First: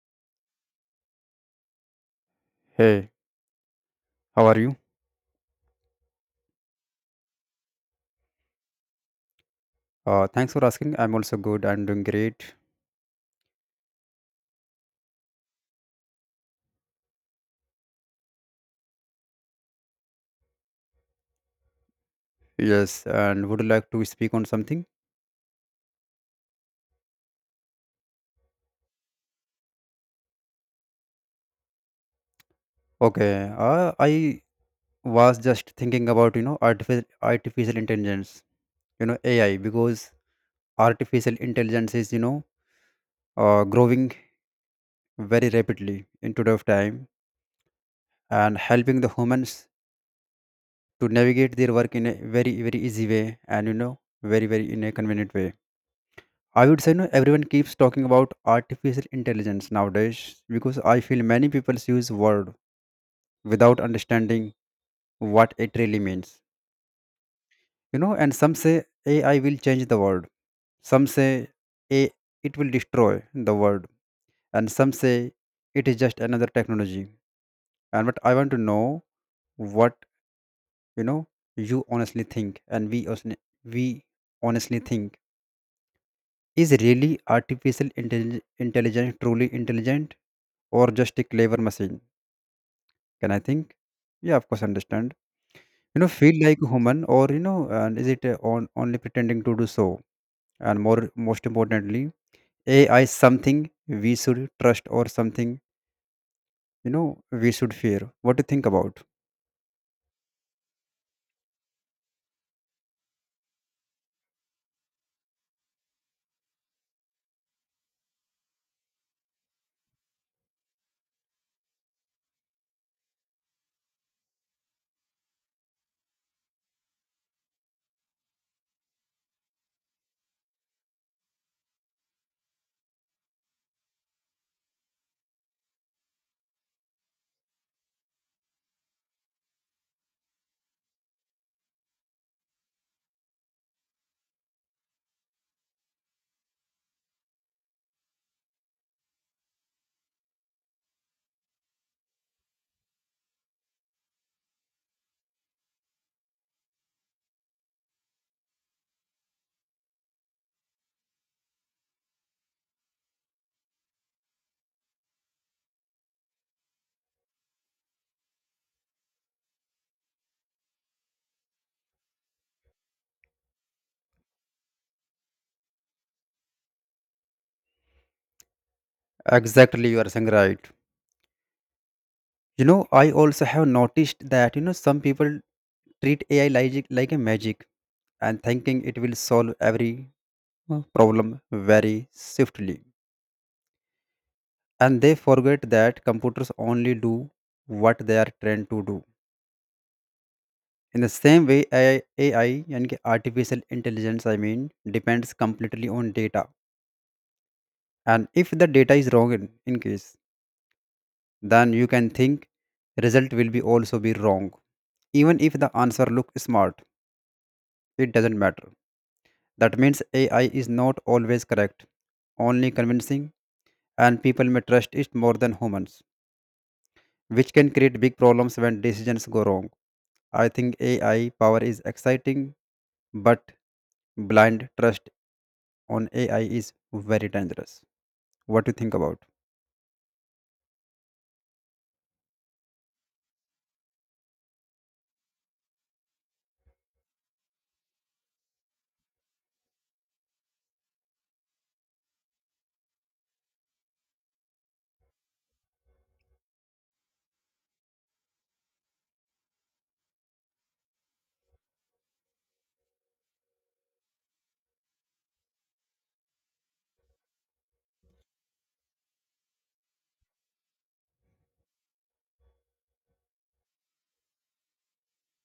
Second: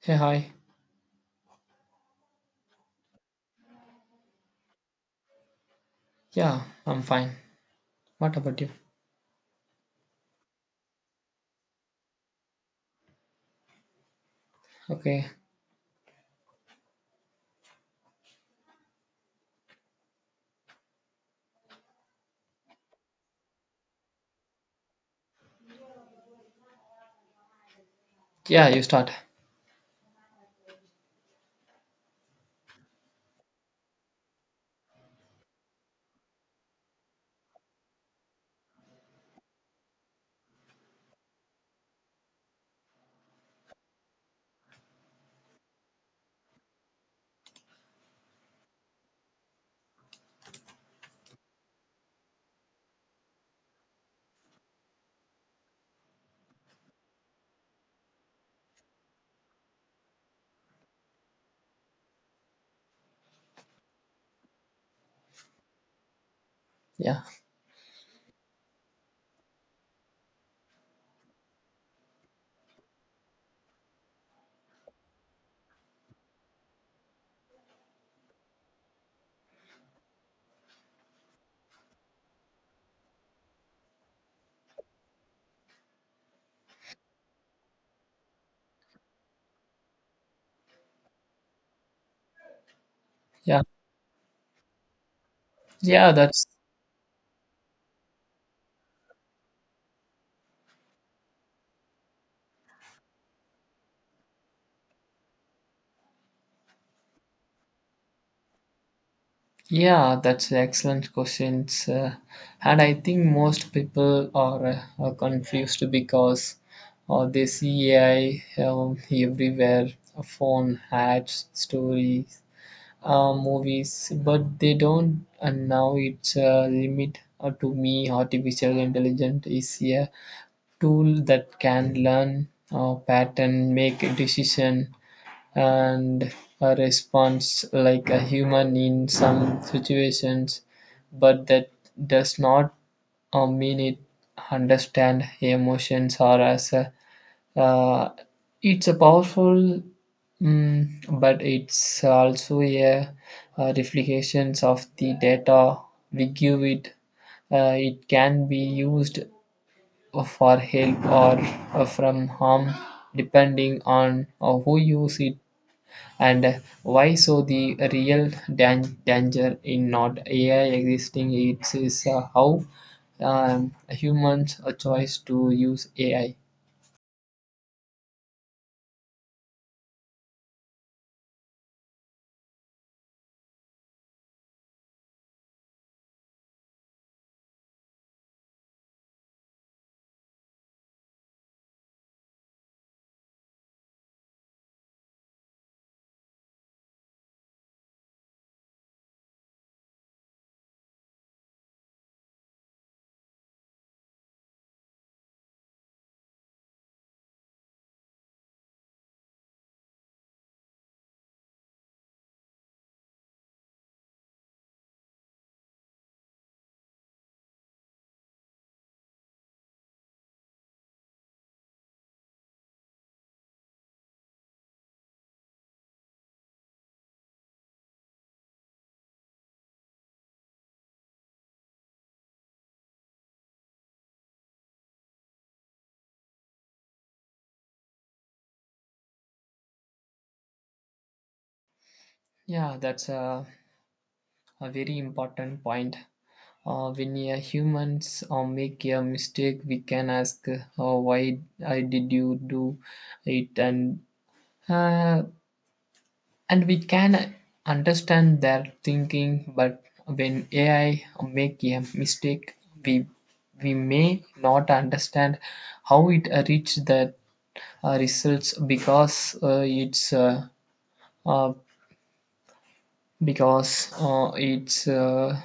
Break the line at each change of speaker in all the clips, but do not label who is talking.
Hey, hi.
Hey, how are you?
Yeah, I'm fine. What about you?
Thanks for asking. I'm also good. I'm doing great.
Okay.
Yes, and would you like to speak on something?
Yeah, you start.
Okay. I was just thinking about you know artificial intelligence. You know AI because artificial intelligence is you know growing very rapidly in today of time and helping the humans to navigate their work in a very easy way and you know very in a convenient way, I would say. No, everyone keeps talking about artificial intelligence nowadays because I feel many people use word without understanding what it really means.
Yeah,
You know, and some say AI will change the world. Some say A it will destroy the world. And some say it is just another technology. And but I want to know what you know you honestly think and we honestly think, is really intelligence truly intelligent or just a clever machine? Can I
yeah,
think? Yeah, of course, understand. You know,
yeah.
feel
That's
like a human, or you know, and is it on only pretending to do so? And more, most importantly, AI something we should trust or something you know we should fear. What do you think about?
yeah, that's excellent questions. And I think most people are confused because they see AI everywhere, phone ads, stories, movies, but they don't. And now it's a limit to me. Artificial intelligence is a tool that can learn a pattern, make a decision, and a response like a human in some situations, but that does not mean it understand emotions or as uh, it's a powerful, but it's also reflections of the data we give it. It can be used for help or from harm depending on who uses it and why, so the real danger in not AI existing, it is how humans a choice to use AI.
Exactly, you are saying right. You know, I also have noticed that you know some people treat AI like a magic and thinking it will solve every problem very swiftly. And they forget that computers only do what they are trained to do. In the same way, AI, and artificial intelligence, I mean, depends completely on data. And if the data is wrong in case, then you can think result will be also be wrong. Even if the answer look smart, it doesn't matter. That means AI is not always correct, only convincing, and people may trust it more than humans, which can create big problems when decisions go wrong. I think AI power is exciting, but blind trust on AI is very dangerous. What do you think about?
Yeah, that's a very important point. When a humans make a mistake we can ask why I did you do it, uh, and we can understand their thinking. But when AI make a mistake, we we may not understand how it reached that results, because it's uh, because it's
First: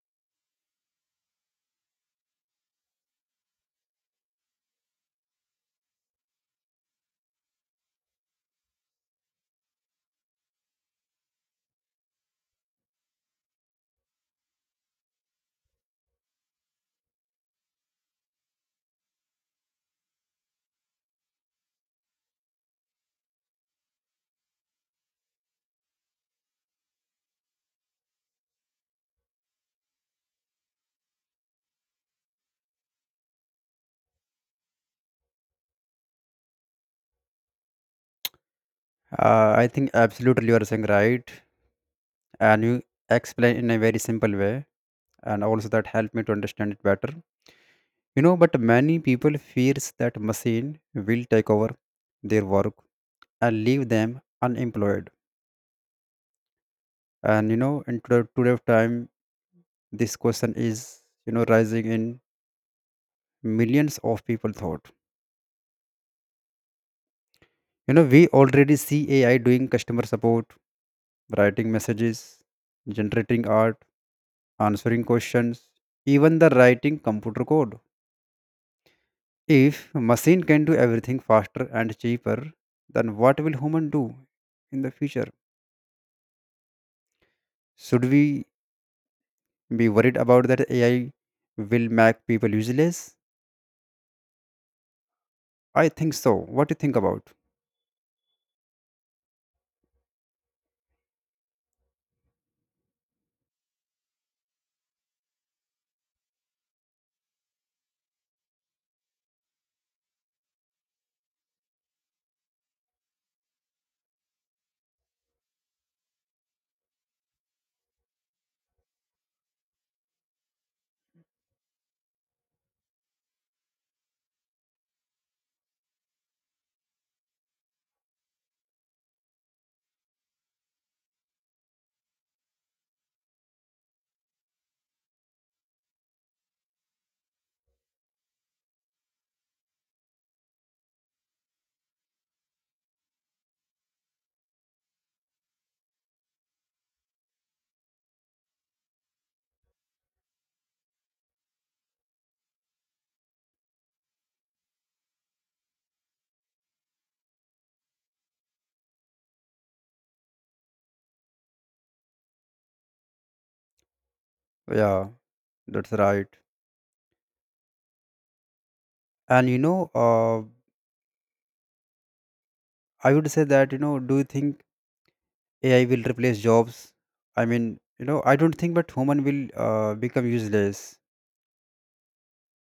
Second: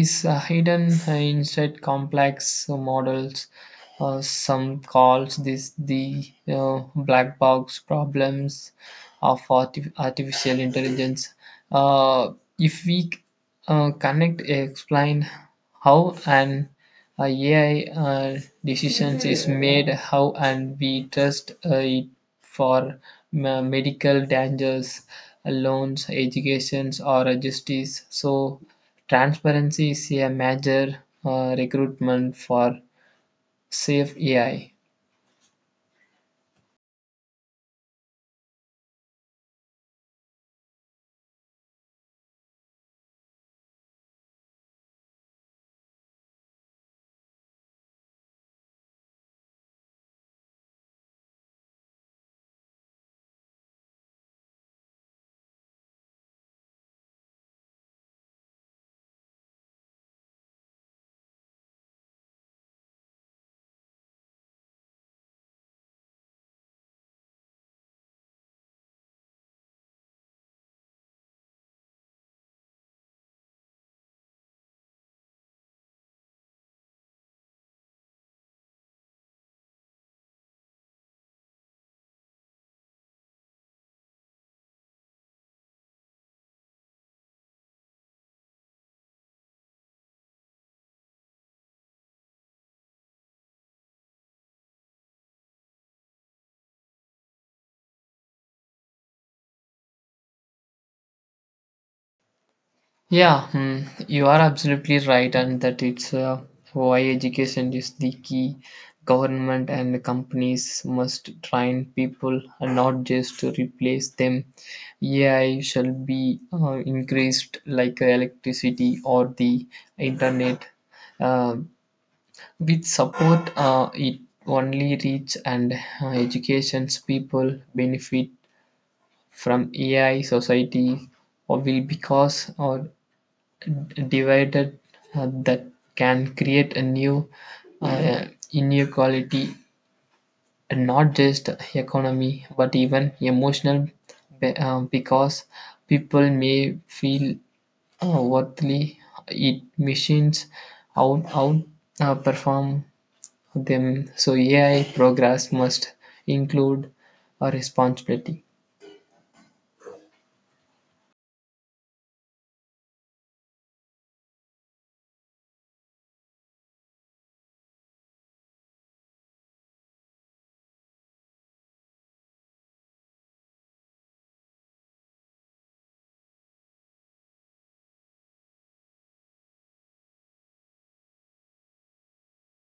is hidden inside complex models. Some calls this the black box problems of artificial intelligence. Uh, if we connect, explain how an AI decisions is made, how and we trust it for medical dangers, loans, educations, or justice. So, transparency is a major recruitment for safe AI.
I think absolutely you are saying right, and you explain in a very simple way, and also that helped me to understand it better. You know, but many people fears that machine will take over their work and leave them unemployed. And you know, in today of time, this question is you know rising in millions of people thought. You know, we already see AI doing customer support, writing messages, generating art, answering questions, even the writing computer code. If machine can do everything faster and cheaper, then what will human do in the future? Should we be worried about that AI will make people useless? I think so. What do you think about?
Yeah, you are absolutely right, and that it's why education is the key. Government and companies must train people and not just to replace them. AI shall be increased like electricity or the internet. Uh, with support, it only reach and education's people benefit from AI society or will because or divided that can create a new uh, inequality, and not just economy but even emotional, because people may feel worthily it machines out perform them, so AI progress must include a responsibility.
Yeah, that's right. And you know, I would say that, you know, do you think AI will replace jobs. I mean, you know, I don't think but human will become useless.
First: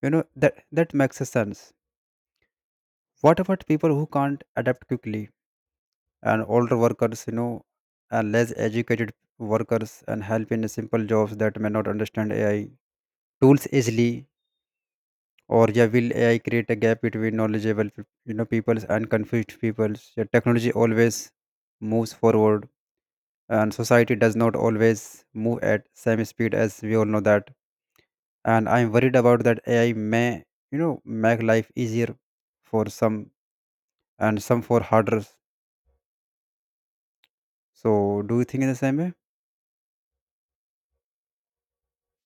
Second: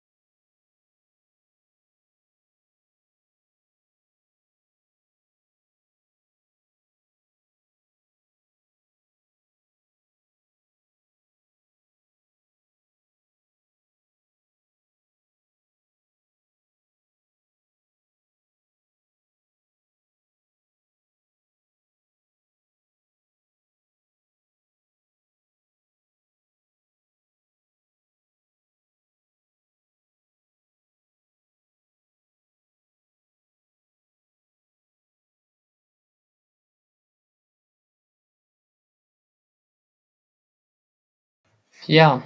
You know that makes a sense. What about people who can't adapt quickly and older workers? You know, and less educated workers and help in simple jobs that may not understand AI tools easily. Or yeah, will AI create a gap between you know, peoples and confused peoples? Yeah, technology always moves forward, and society does not always move at same speed, as we all know that, and I'm worried about that AI may you know make life easier for some and some for harder. So do you think in the same way?
Yeah.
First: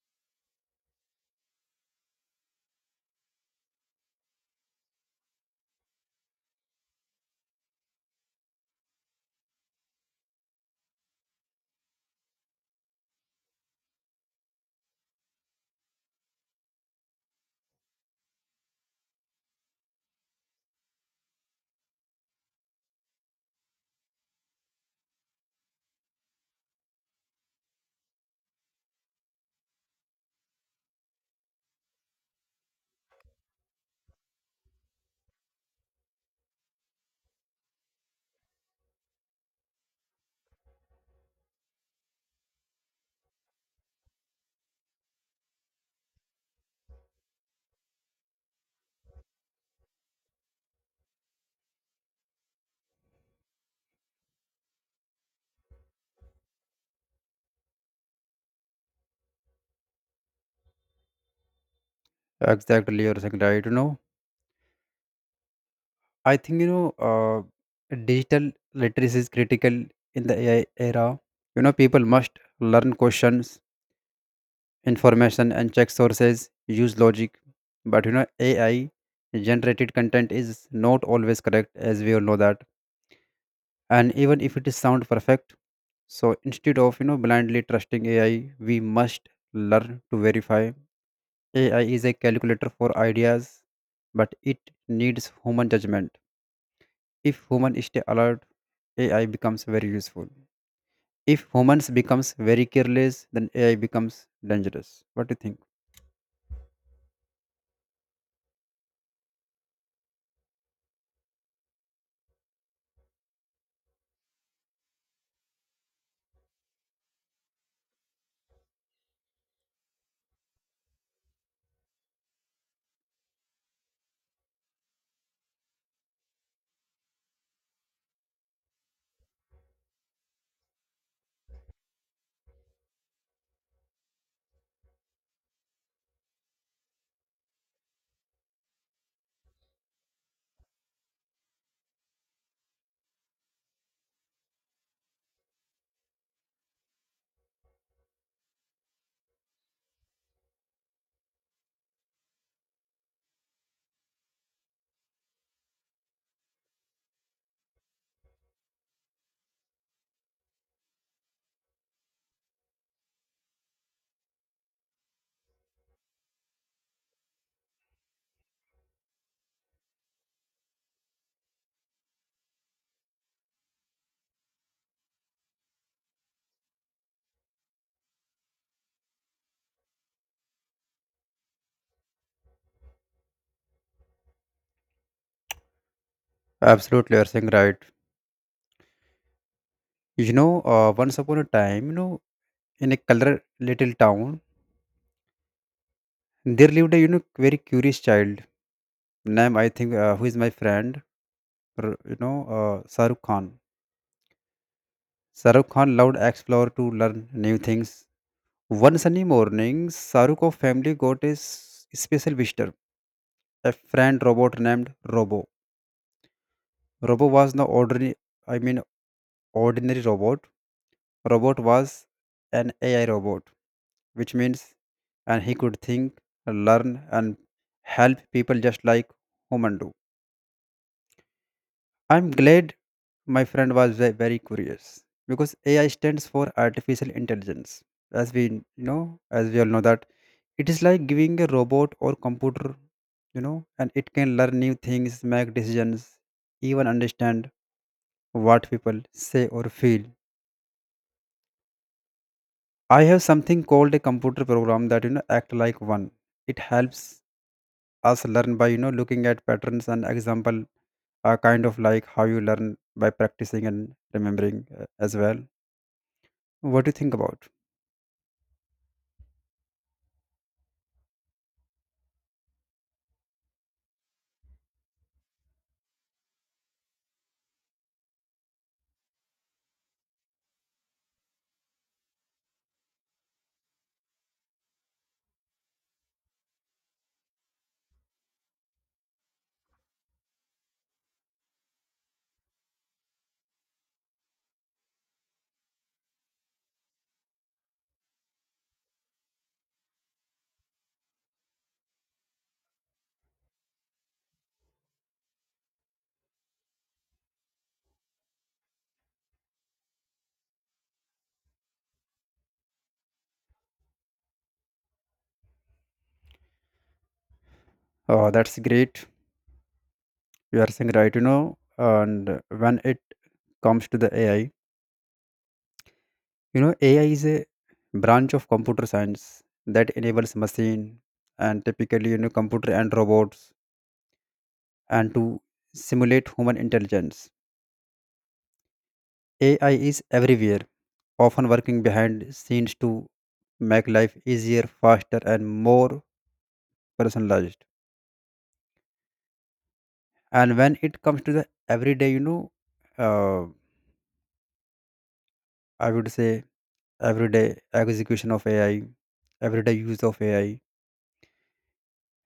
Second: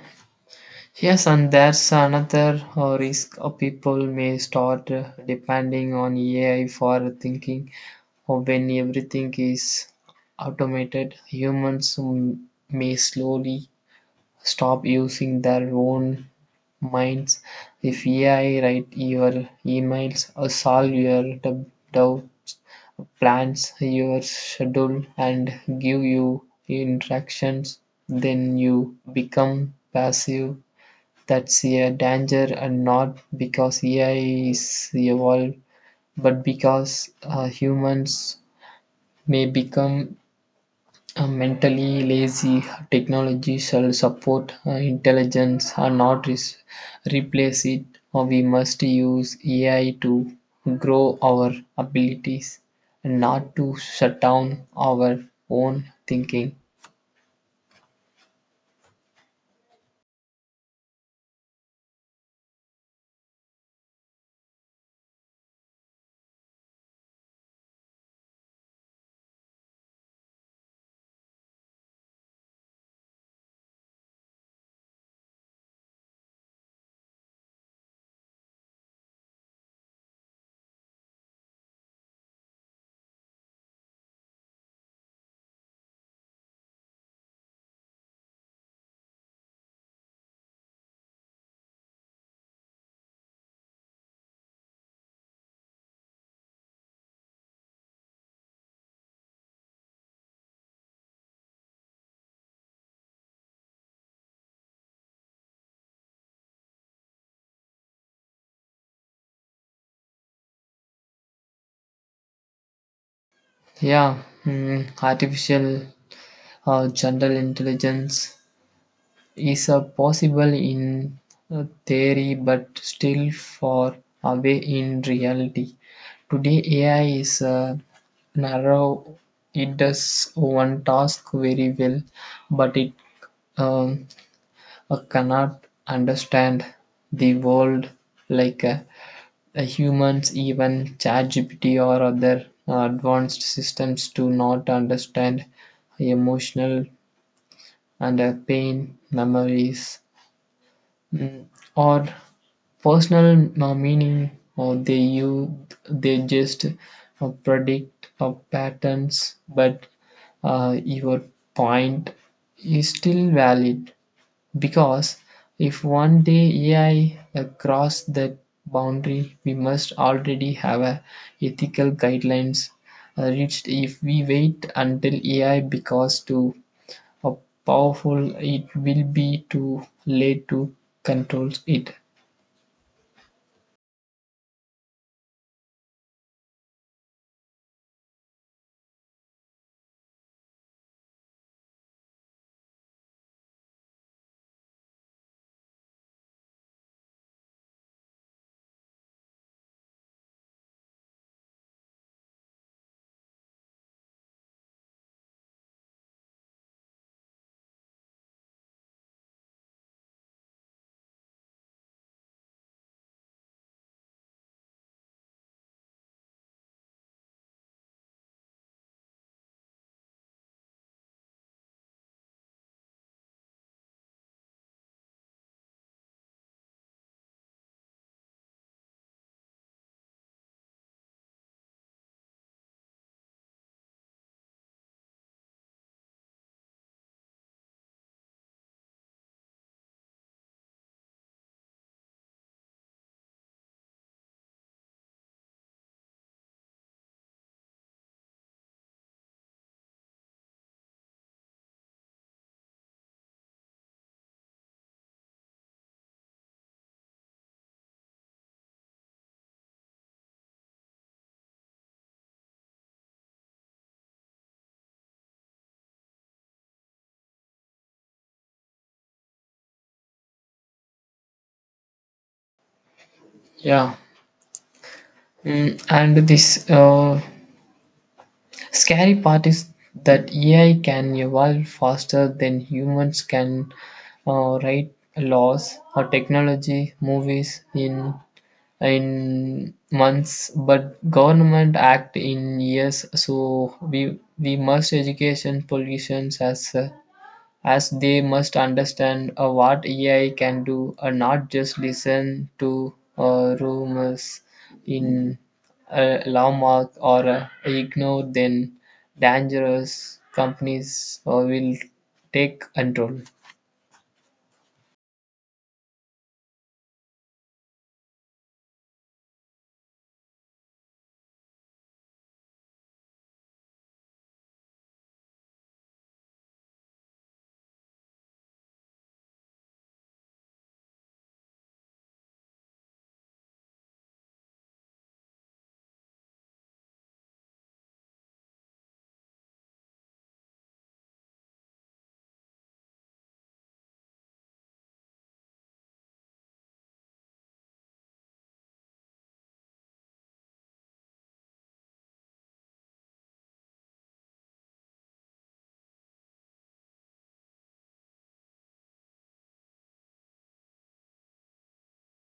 Yes, and there's another risk. People may start depending on AI for thinking. Or when everything is automated, humans may slowly stop using their own minds. If AI write your emails, or solve your doubts, plans your schedule, and give you instructions, then you become passive. That's a danger, and not because AI is evolved, but because humans may become mentally lazy. Technology shall support intelligence and not replace it, or we must use AI to grow our abilities and not to shut down our own thinking.
Exactly, you're saying right. You know, I think you know digital literacy is critical in the AI era. You know, people must learn questions, information, and check sources, use logic, but you know AI generated content is not always correct, as we all know that, and even if it is sound perfect. So instead of you know blindly trusting AI, we must learn to verify. AI is a calculator for ideas, but it needs human judgment. If humans stay alert, AI becomes very useful. If humans becomes very careless, then AI becomes dangerous. What do you think?
Yeah, artificial general intelligence is a possible in theory but still far away in reality. Today, AI is a narrow, it does one task very well, but it um, cannot understand the world like humans. Even ChatGPT or other advanced systems do not understand emotional and pain memories, mm, or personal no meaning, or they just predict patterns. But your point is still valid, because if one day AI cross that boundary, we must already have a ethical guidelines reached. If we wait until AI because to how powerful it will be, to late to control it.
Absolutely, you're saying right. You know, once upon a time you know in a color little town there lived a you know very curious child name I think who is my friend, you know, Shahrukh Khan. Shahrukh Khan loved explore to learn new things. One sunny morning, Shahrukh family got a special visitor, a friend robot named Robo. Robo was no ordinary, I mean ordinary robot. Robot was an AI robot, which means and he could think, learn, and help people just like human do. I'm glad my friend was very curious because AI stands for artificial intelligence. As we know, as we all know that, it is like giving a robot or computer, you know, and it can learn new things, make decisions, even understand what people say or feel. I have something called a computer program that you know act like one. It helps us learn by you know looking at patterns and example, kind of like how you learn by practicing and remembering as well. What do you think about?
Yeah. And this scary part is that AI can evolve faster than humans can write laws or technology movies in months, but government act in years. So we must education politicians as they must understand what AI can do and not just listen to rumors in a landmark or ignore, then dangerous companies will take control.
Oh, that's great. You are saying right, you know, and when it comes to the AI, you know, AI is a branch of computer science that enables machine and typically, you know, computer and robots and to simulate human intelligence. AI is everywhere, often working behind scenes to make life easier, faster, and more personalized. And when it comes to the everyday, you know, uh, I would say everyday execution of AI, everyday use of AI.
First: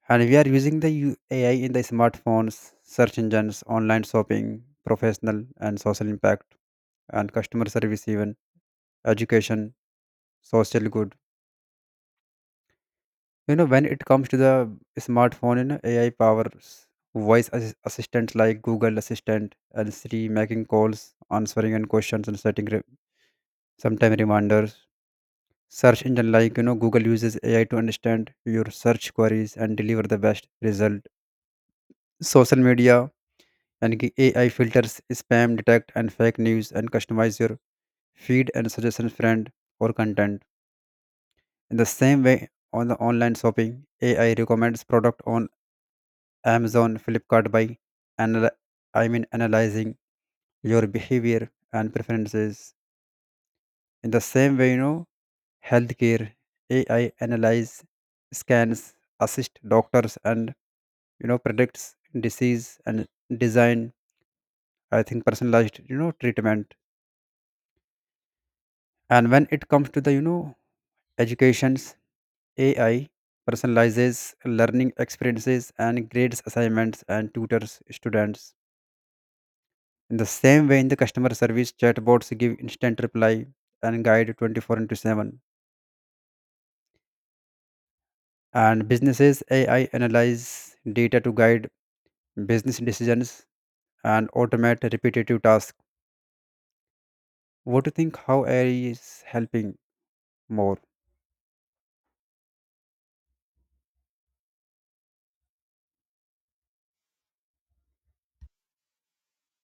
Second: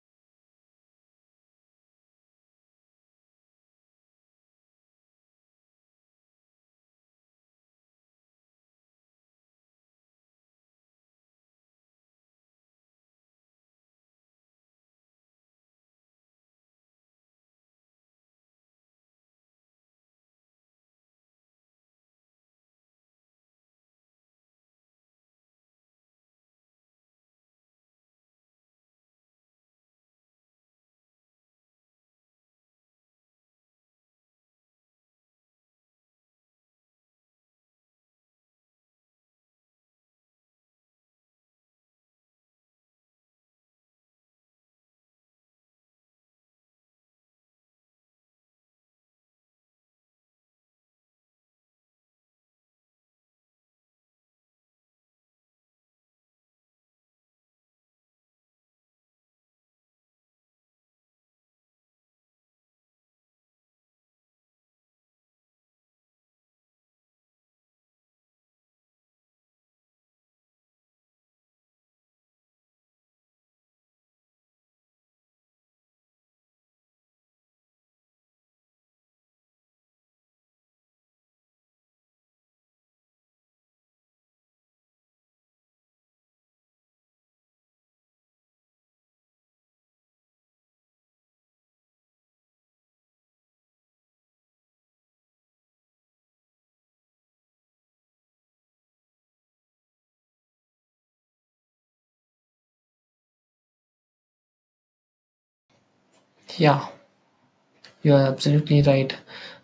And we are using the AI in the smartphones, search engines, online shopping, professional and social impact, and customer service, even education, social good. You know, when it comes to the smartphone, you know, AI powers voice assistants like Google Assistant and Siri, making calls, answering and questions, and setting sometime reminders. Search engine like you know Google uses AI to understand your search queries and deliver the best result. Social media and AI filters spam, detect and fake news, and customize your feed and suggestion friend or content. In the same way, on the online shopping, AI recommends product on Amazon, Flipkart by anal- I mean analyzing your behavior and preferences. In the same way, you know, healthcare AI analyze scans, assist doctors, and you know predicts disease and design I think personalized you know treatment. And when it comes to the you know educations, AI personalizes learning experiences and grades assignments and tutors students. In the same way, in the customer service, chatbots give instant reply and guide 24 into 7, and businesses AI analyze data to guide business decisions and automate repetitive tasks. What do you think how AI is helping more?
Yeah, you're absolutely right.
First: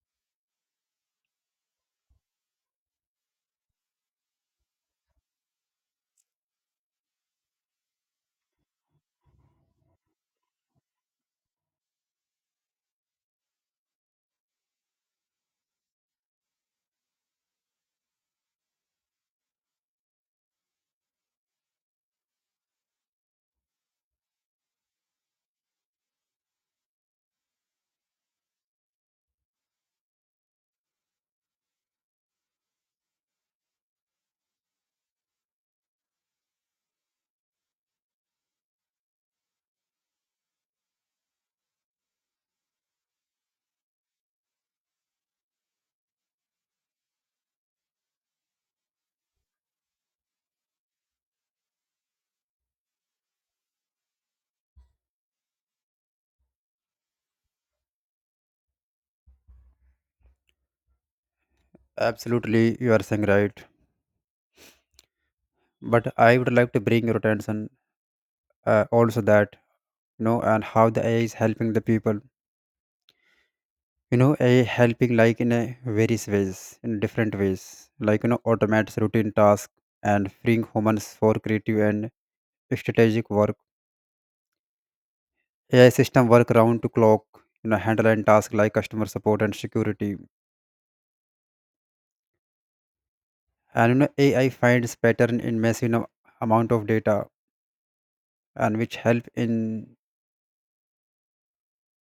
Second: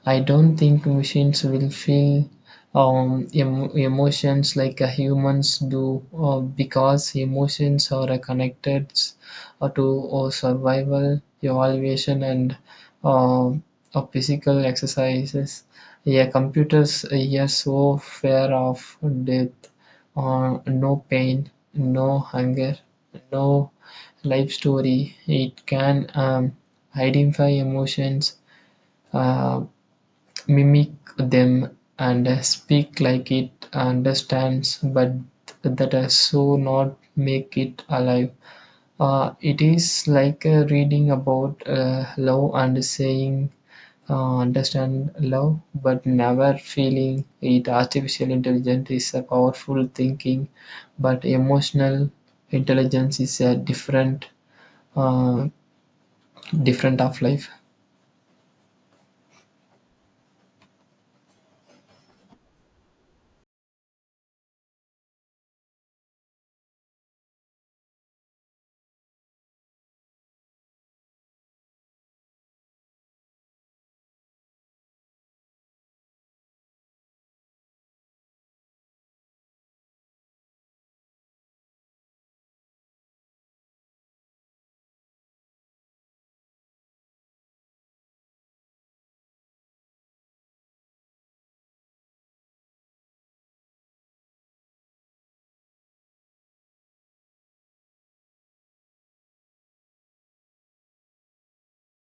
I don't think machines will feel emotions like humans do, because emotions are connected to survival, evaluation, and uh, physical exercises. Yeah, computers are so fair of death, no pain, no hunger, no life story. It can. Identify emotions, uh, mimic them, and speak like it understands, but that does so not make it alive. It is like reading about love and saying understand love, but never feeling it. Artificial intelligence is a powerful thinking, but emotional intelligence is a uh, different of life.
Absolutely, you are saying right. But I would like to bring your attention also that you know and how the AI is helping the people. You know, AI helping like in a various ways, in different ways, like you know, automates routine tasks and freeing humans for creative and strategic work. AI system work round to clock. You know, handle and task like customer support and security. And you know, AI finds pattern in massive you know amount of data, and which help in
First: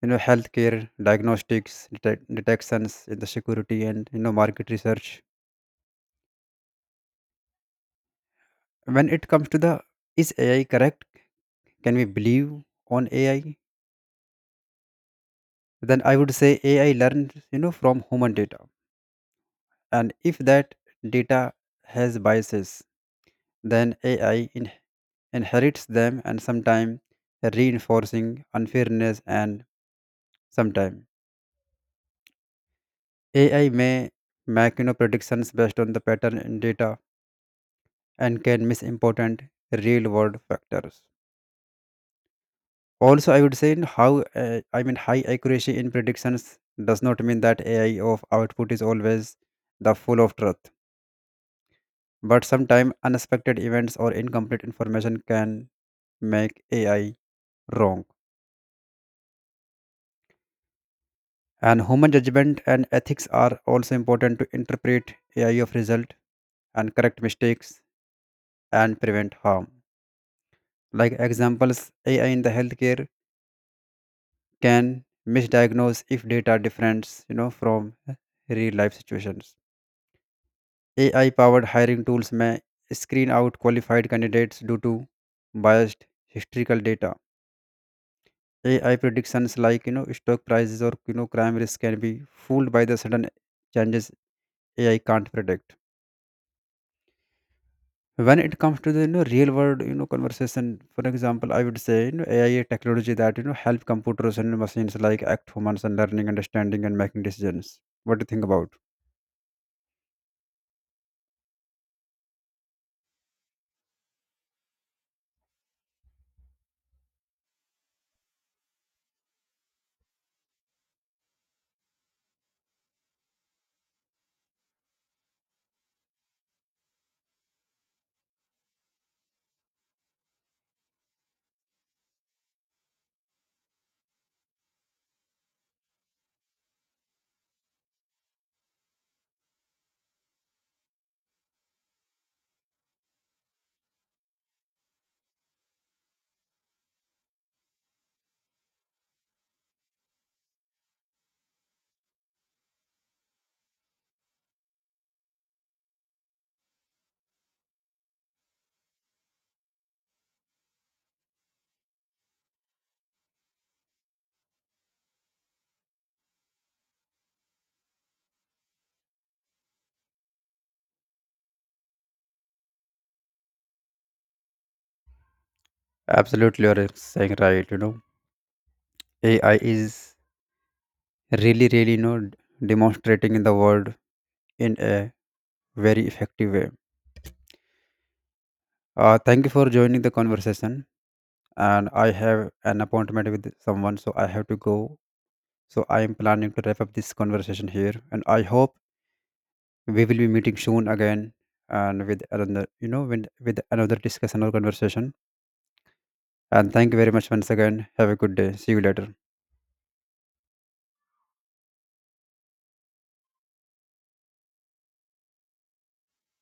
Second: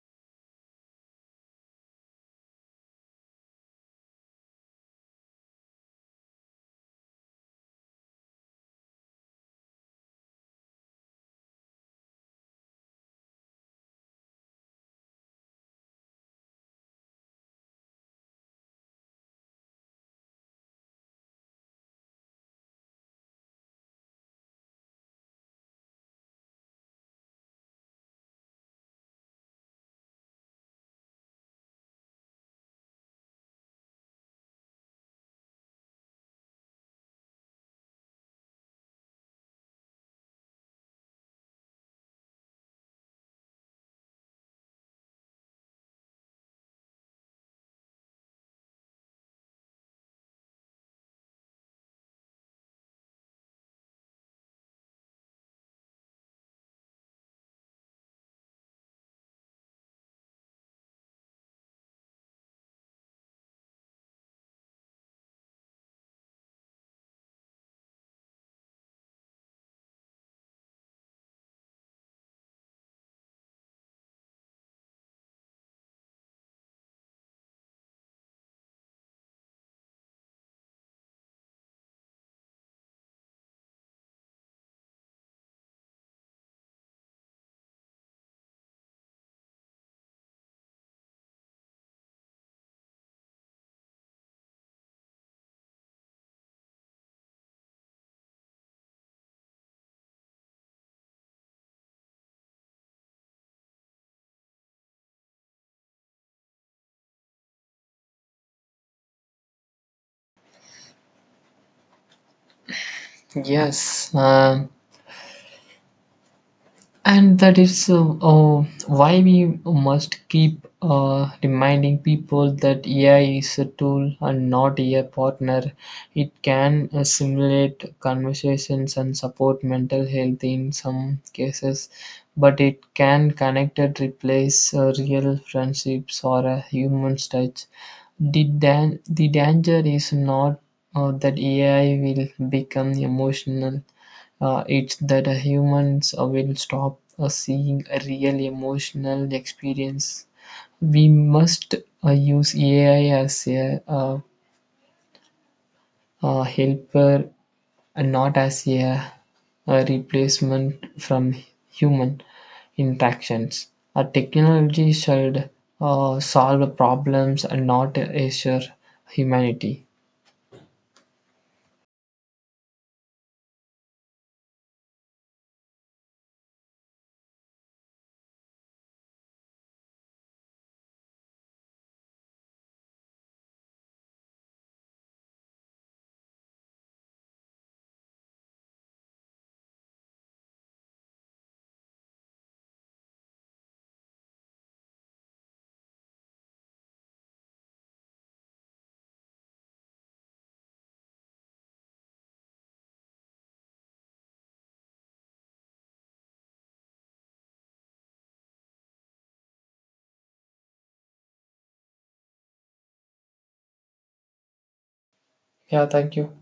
you know healthcare diagnostics detections in the security and you know market research. When it comes to the is AI correct, can we believe on AI, then I would say AI learns you know from human data, and if that data has biases, then AI inherits them and sometimes reinforcing unfairness, and sometimes AI may make you know predictions based on the pattern in data and can miss important real world factors. Also, I would say in how I mean high accuracy in predictions does not mean that AI of output is always the full of truth, but sometimes unexpected events or incomplete information can make AI wrong. And human judgment and ethics are also important to interpret AI of result and correct mistakes and prevent harm. Like examples, AI in the healthcare can misdiagnose if data difference you know from real life situations. AI-powered hiring tools may screen out qualified candidates due to biased historical data. AI predictions like you know stock prices or you know crime risk can be fooled by the sudden changes AI can't predict. When it comes to the you know real world you know conversation, for example, I would say you know AI technology that you know help computers and machines like act humans and learning, understanding, and making decisions. What do you think about?
Yes, and that is why we must keep reminding people that AI is a tool and not a partner. It can simulate conversations and support mental health in some cases, but it can connect and replace real friendships or a human touch. The danger is not that AI will become emotional. It's that humans will stop seeing a real emotional experience. We must use AI as helper and not as a replacement from human interactions. A technology should solve problems and not assure humanity.
Absolutely, you're saying right. You know AI is really you know demonstrating in the world in a very effective way. Thank you for joining the conversation, and I have an appointment with someone, so I have to go. So I am planning to wrap up this conversation here, and I hope we will be meeting soon again and with another you know with another discussion or conversation. And thank you very much once again. Have a good day, see you later.
Yeah, thank you.